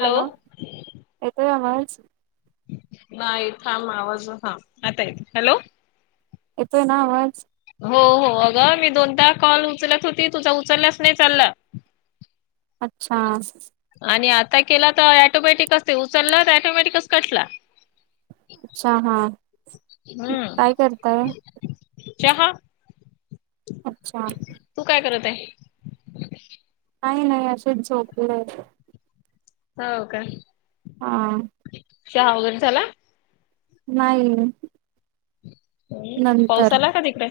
Hello येतोय आवाज. नाही थांब आवाज हा आता येत हॅलो. येतोय ना आवाज. हो हो अगं मी दोनदा कॉल उचलत होती तुझा उचलल्याच नाही चालला अच्छा आणि आता केला तर ॲटोमॅटिकच ते उचललं तर ॲटोमॅटिकच कटला अच्छा हा हम्म काय करताय चहा अच्छा तू काय करत आहे काही नाही असंच झोपलं आहे हो का? हा चहा वगैरे झाला. नाही. हम् पाऊसा नंतर आला का तिकडे?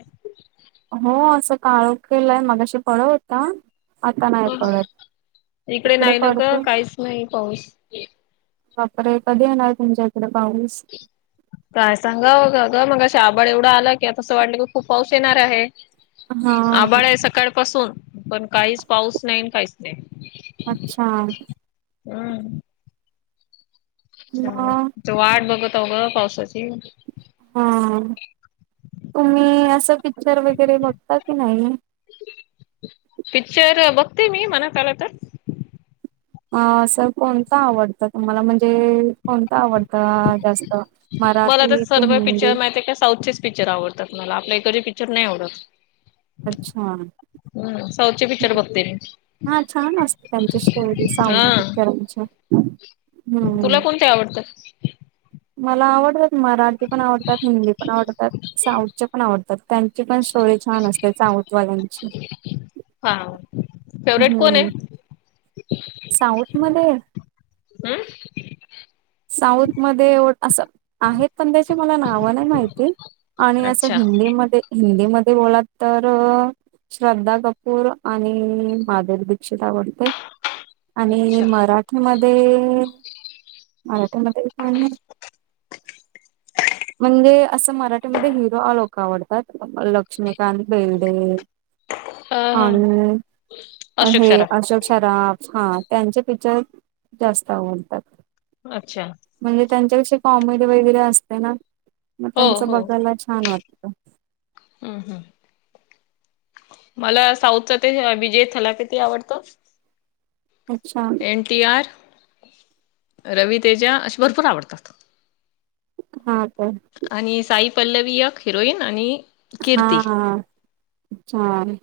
हो असं काळोखलंय मागाशी पळव होता. आता नाही पडत इकडे तिकडे नाही न का पडतो काहीच नाही पाऊस. वापर कधी येणार तुमच्या इकडे पाऊस? [inaudible] काय सांगा ग मघाशी आभाळ एवढा आला की आता असं वाटल की आता खूप पाऊस येणार आहे. हा आभाळा आहे सकाळ पासून पण काहीच पाऊस नाही काहीच नाही. अच्छा. हम्म मग वाट बघत आ ग पावसाची. हा तुम्ही असं पिक्चर वगैरे बघता की नाही? पिक्चर बघते मी मनात आला तर आ असं कोणता आवडतं तुम्हाला म्हणजे कोणत आवडतं जास्त मला तर मराठी की सर्व हिंदी? पिक्चर माहि आहे का साऊथचेच पिक्चर आवडतात मला आपल्या इकडडचे पिक्चर नाही आवडत. अच्छा हम्म साऊथचे पिक्चर बघते मी हा छान असत त्यांची स्टोरी साऊड हा पिक्चरांच्या हां तुला कोणते आवडतात? मला आवडतात मराठी पण आवडतात हिंदी पण आवडतात. साऊथच्या पण आवडतात त्यांची पण स्टोरी छान असते साऊथवाल्यांची हा फेवरेट कोण हम्म आहे साऊथ मध्ये ह साऊथ मध्ये असं आहेत पण त्याची मला नाव नाही माहिती. आणि असं अच्छा हिंदीमध्ये हिंदीमध्ये बोलात तर श्रद्धा कपूर आणि मधुरी दीक्षित आवडते. आणि अच्छा मराठीमध्ये मराठीमध्ये पण म्हणजे असं मराठीमध्ये हिरो लोक आवडतात. लक्ष्मीकांत बेर्डे. हा हा आणि अशोक हे सराफ अशोक शराफ हा त्यांचे पिक्चर जास्त आवडतात. अच्छा! म्हणजे त्यांच्याविषी कॉमेडी वगैरे असते ना मग हो त्यांचं बघायला छान वाटतं. हम् हम्! मला साउथचा ते विजय थालापती आवडतो. अच्छा! N T R, Ravi Teja असे भरपूर आवडतात. हा काय! आणि साई पल्लवी एक हिरोईन आणि हा कीर्ती हा छान!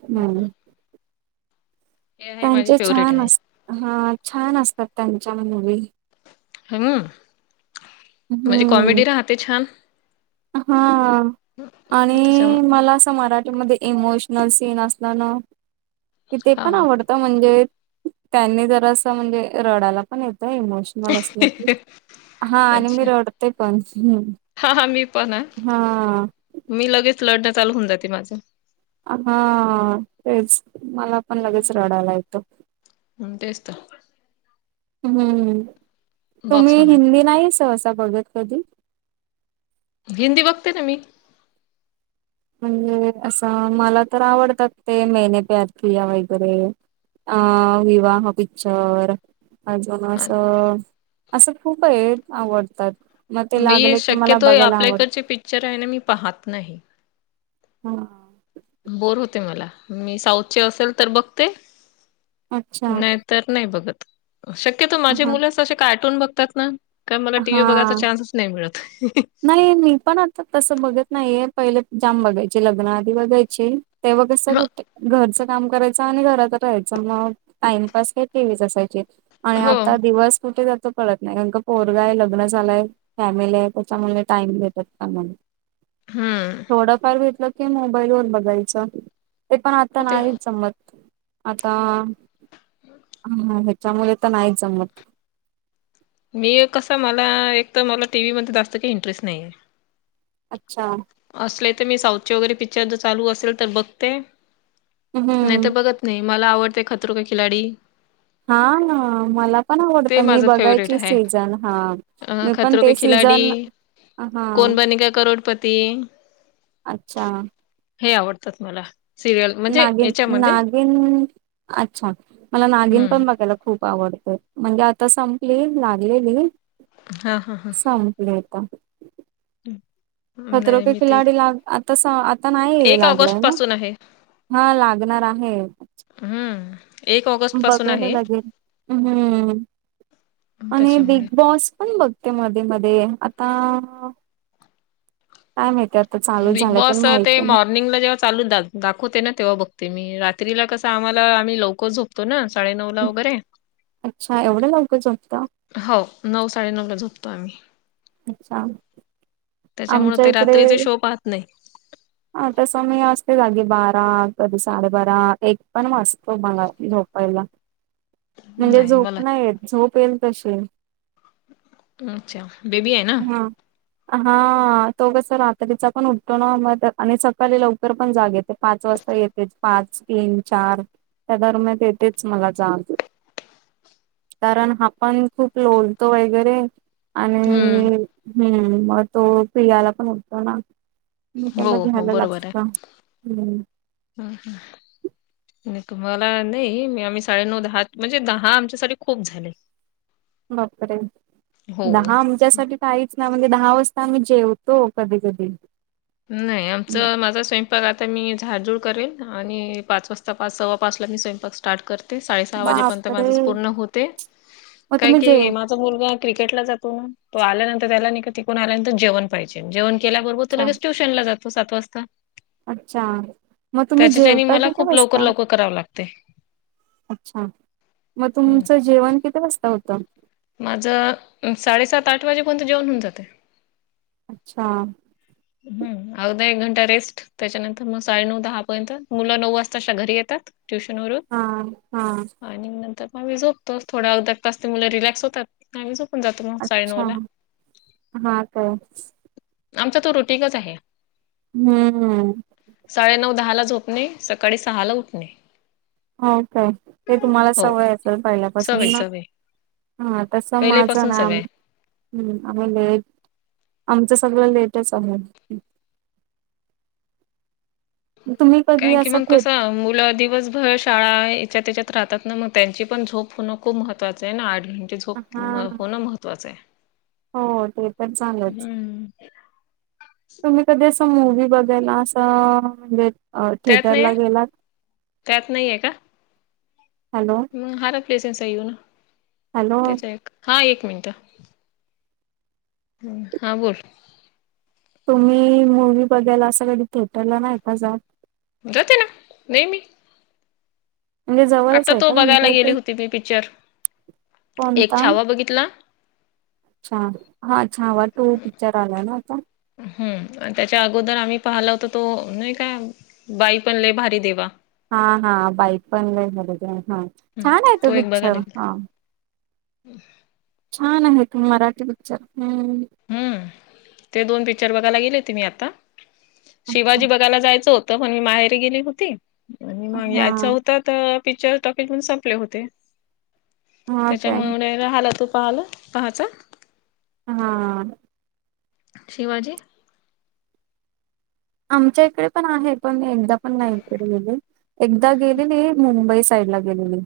हे आहे माझी त्यांचे फेवरेट छान आहे अस हा छान असतात त्यांच्या पण मूवी. म्हणजे हम्म कॉमेडी राहते छान! हा त्याच्या आणि मला असं मराठीमध्ये इमोशनल सीन असणार कि ते हा पण आवडत. म्हणजे त्यांनी जरा असं म्हणजे रडायला पण येतं इमोशन मला हा आणि मी अच्छा रडते पण. हा हा मी पण आहे, हा मी लगेच रडणं चालू होऊन जाते माझं. हा तेच मला पण लगेच रडायला येत. ह तेच तर! हम्म तुम्ही बॉक्समध्ये हिंदी नाही सहसा बघत कधी? हिंदी बघते ना मी. म्हणजे असं मला तर आवडतात ते मेने प्यारकिया वगैरे अ विवाह पिक्चर! अजून हा, असं असं खूप आहे आवडतात. मग ते बाई लागले की मला शक्यतो आहे बघायला आपल्या आवडत. इकडचे पिक्चर आहे ना मी पाहत नाही. हा! बोर होते मला, मी साऊथ चे असेल तर बघते अच्छा नाही तर नाही बघत शक्यतो माझे हा मुलंच असे कार्टून बघतात ना. करण मला टीव्ही बघायचा हा चान्स नाही मिळत. नाही मी पण आता तसं बघत नाहीये पहिले जाम बघायचे लग्न आधी बघायचे. तेव्हा कसं ह घट घरचं काम करायचं घरात राहायच मग टाइमप काय टी व्हि च असायची, आणि हो आता दिवस कुठे जातोय कळत नाही कारण पोरगा आहे लग्न झालाय फॅमिली आहे. त्याच्यामुळे टाईम भेटत का मला. हम्म! थोडंफार भेटल की मोबाईल वर बघायचं, ते पण आता होते नाही जमत. आता ह ह्याच्यामुळे तर नाही जमत. मी कस मला एक तर मला टीव्ही मध्ये जास्त काही इंटरेस्ट नाहीये. अच्छा! असले तर मी साऊथचे वगैरे पिक्चर जर चालू असेल तर बघते, नाही हम्म. तर बघत नाही मला आवडते खतरु का खिलाडी. हा ना मला पण आवडत ते मी माझं फेवरेट बघायची आहे. सीझन हा अ मी पण खतरो ते के खिलाडी सीझन हा कोण बनेगा करोडपती! अच्छा! हे आवडतात मला. सिरियल म्हणजे नागिन याच्यामध्ये नागिन अच्छा मला नागिन हम्म पण बघायला खूप खूप आवडत म्हणजे आता संपली लागलेली. हा हा हां! संपली आता. हम्. खत्रपी खिलाडी लाग आता आता नाही एक लागलाय ऑगस्ट ना. पासून आहे हा लागणार आहे. हम्. बघायला लागेल हम् आणि त्याच्यामुळे बिग बॉस पण बघ. मध्ये मध्ये आता काय माहत. बिग बॉस ते मॉर्निंगला जेव चालू द दाखवते ना तेव्हा बघते मी रात्रीला कसं आम्हाला आम्ही लवकर झोपो. तो ना साडे नऊ ला वगैर अच्छा एवढं लवकर झोपता हो नऊ साडेनऊला झपतो आम्ही अच्छा. त्याच्यामुळ ते रात्रीचे शो पाहत नाही. ह. हा तसं मी असते. जागी बारा कधी साडेबारा एक पण वाजतो मला झोपायला म्हणजे नाही झोप मला नाहीयेत. झोप येईल तशी अच्छा बेबी आहे. ना. हा हा तो कस रात्रीचा पण उठतो. ना मग आणि सकाळी लवकर पण जागेत. पाच वाजता येतेच पाच तीन चार त्या दरम्यान तेथेच मला जाणते. कारण आपण खूप लोळतो वगैरे आणि हम्म मग तो प्रियाला पण उठतो ना. म हो त्याला हो घ्यायला लागतं. हम्. हम हम. मला नाही आम्ही साडेनऊ दहा म्हणजे दहा आमच्यासाठी खूप झाले. दहा बापरे. हो त्याच्यासाठी काहीच ना म्हणजे दहा वाजता आम्ही जेवतो कधी कधी नाही. आमच माझा स्वयं. आता मी झाडजुड करेन आणि पाच वाजता पाच सव्वा पाच ला मी स्वयंपाक स करते साडे सहा वाजेपर्यंत माझ बापरे पूर्ण होते मग काय तुम्ही जेव क्रिकेटला जातो. ना तो आल्यानंतर त्याला आल्यांत जेण पाहिजे जेवण केल्याबरोबर अच्छा तुलाेस ट्युशन ला जातो सात वाजता अच्छा मग तुम्ही त्याच्या जेवता मला किती खूप लवकर वाजता लवकर कराव लागते. अच्छा मग हं. तुमचं जेवण किती वाजता होतं. माझं साडेसात आठ वाजे कोणतं जेवण होऊन जाते. अच्छा. हम अगदा एक घंटा रेस्ट त्याच्यानंतर मग साडेनऊ दहा पर्यंत मुलं नऊ वाजताच्या घरी येतात. ट्युशन वरून हा हा. आणि नंतर मग मी झोपतोस थोडा अर्घ्या तास ते मुलं रिलॅक्स होतात. नाही झपून जातो. मग साडेनऊ अच्छा ला हा काय आमचा तो रुटिकच आहे. हम्म. साडेनऊ दहा ला झोपणे सकाळी सहा ला उठणे. हो काय ते तुम्हाला हो सवय असेल. पहिल्यापासून सवय ना. सवय हा तस माझं पहिलेपासून नाम सवय हम्म आम्ही लेट आमचं सगळं लेटच आहे. तुम्ही कधी काय की असं मग थेट कस मुलं दिवसभर शाळा याच्यात त्याच्यात राहतात. ना मग त्यांची पण झोप होणं खूप महत्वाचं आहे. ना आठ हा होणं महत्त्वाचं आहे. हो ते पण चालच. हम्म. तुम्ही कधी असं मूवी बघायला असं म्हणजे अ त्यात थिएटरला नाही गेलात त्यात नाही हॅलो हार प्लेसनचा येऊ ना हॅलो तेच आहे. हा एक मिनिट ह हा बोल तुम्ही मूवी् बघायला असं कधी थिएटरला नाही का जात जाते ना नेहमी म्हणजे जवळच आता आहे तो का बघायला तुमच्या गेली इथे होती मी पिक्चर एक कोणता? छावा बघितला. अच्छा हा छावा तो पिक्चर आलाय ना आता हम् त्याच्या अगोदर आम्ही पाहिल होत. तो नाही का बाई पण ल भारी देवा हा हा बाईक पणर हा हम्म छान आहे तो पिक्चर हा हम् छान आहे तुम्ही मराठी पिक्चर हम्म हम्म ते दोन पिक्चर बघायला गेले होते मी आता अच्छा शिवाजी बघायला जायचो होत पण मी बाहेर गेली होती आणि मग हा याच्या आ पिक्चरॉक्य संपले होते हा काय त्याच्यामुळे रहालं तू पाहालं पाहाचा हा शिवाजी आमच्या इकडे पण आहे पण एकदा पण नाही इकडे गेले एकदा गेलेली मुंबई साईड ला गेलेली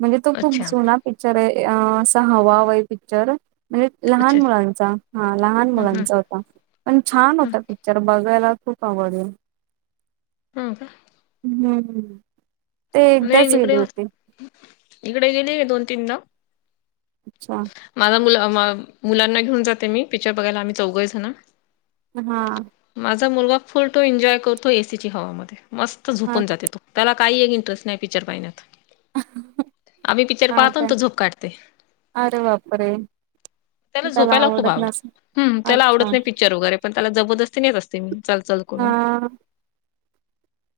म्हणजे तो खूप अच्छा सोना पिक्चर आहे अ असा हवावाय पिक्चर म्हणजे अच्छा लहान मुलांचा हा लहान हं हं मुलांचा होता पण छान हं होता प तरर बघायला खूप आवडेल हो का हम्म ते एकदाच नाही इकडे गेले होते इकडे गेले का दोन तीनदा अच्छा माझा मु मुलांना घेऊन जाते मी पिक्चर बघायला आम्ही चौघस झाण हा माझा मुलगा फुलतो एन्जॉय करतो एसीची हवा म मस्त हा झोपून जाते तो त्याला काही एक इंटरेस्ट नाही पिक्चर पाहिण्यात आम्ही पिक्चर हा पाहतो काय त झोप काढते अरे बापरे त्याला झोपायला खूप आवडत नसेल आवडतं ह त्याला अच्छा आवडत नाही प विचार वगैरे पण त्याला जबरदस्ती नाहीेत असते मी चल हा करून.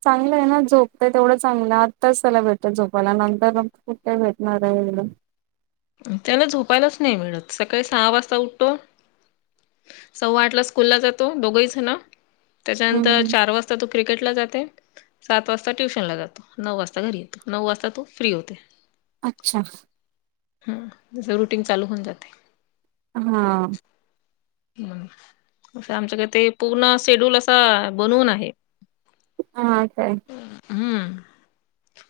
चांगलं आहे ना झोपतंय तेवढं चांगलं आत्ताच त्याला भेटतं झोपायला नंतर कुठे भेटणार आहे वेगळं त्याला झोपायलाच नाही मिळत सकाळी सहा वाजता उठतो सव्वा आठ ला स्कूल ला जातो दोघही ना त्याच्यानंतर हम्म चार वाजता तू क्रिकेटला जाते सात वाजता ट्युशन ला जातो नऊ वाजता घरी येतो नऊ वाजता तो फ्री होते अच्छा ह जस रुटीन चालू होऊन जाते हा आमच्याकडे ते पूर्ण शेड्यूल असा बनवून आहे हा काय हम्म.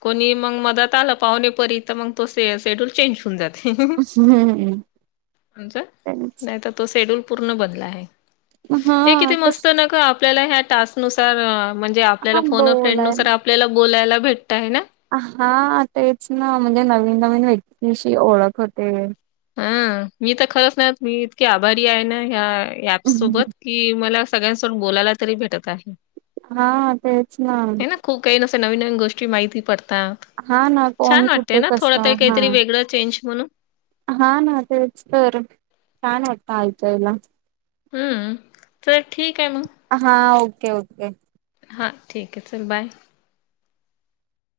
कोणी मग मदत आलं पाहणेपरी तर मग तो स शेड्यूल चेंज होऊन जात हम्म म्हणज तेच नाही तर तो शेड्यल पूर्ण बनला हा आहे किती तस मस्त न आपल्याला ह टास् नुसार म्हणजे आपल्याला हा फोन फ्रेंड बोलाय नुसार आपल्याला बोलायला भेटतय ना हा तेच ना म्हणजे नवीन नवीन व्यक्तीशी ओळख होते हं मी तर खरंच ना मी इतके आभारी आहे ना ह्या ऍप्स सोबत कि मला सगळ्यांसोड बोलायला तरी भेटत आहे. हा तेच ना. ह ना खूप काही नस नवीन नवीन गोष्टी माहिती पडता. हा ना कोण छान कुठे वाटतय ना थोडा कसं त हा काहीतरी वेगळं चेंज म्हणून हा ना तेचर छान वात आयतयला हम्म चला ठीक आहे मग हा ओके ओके. हां ठीक आहे चर बाय.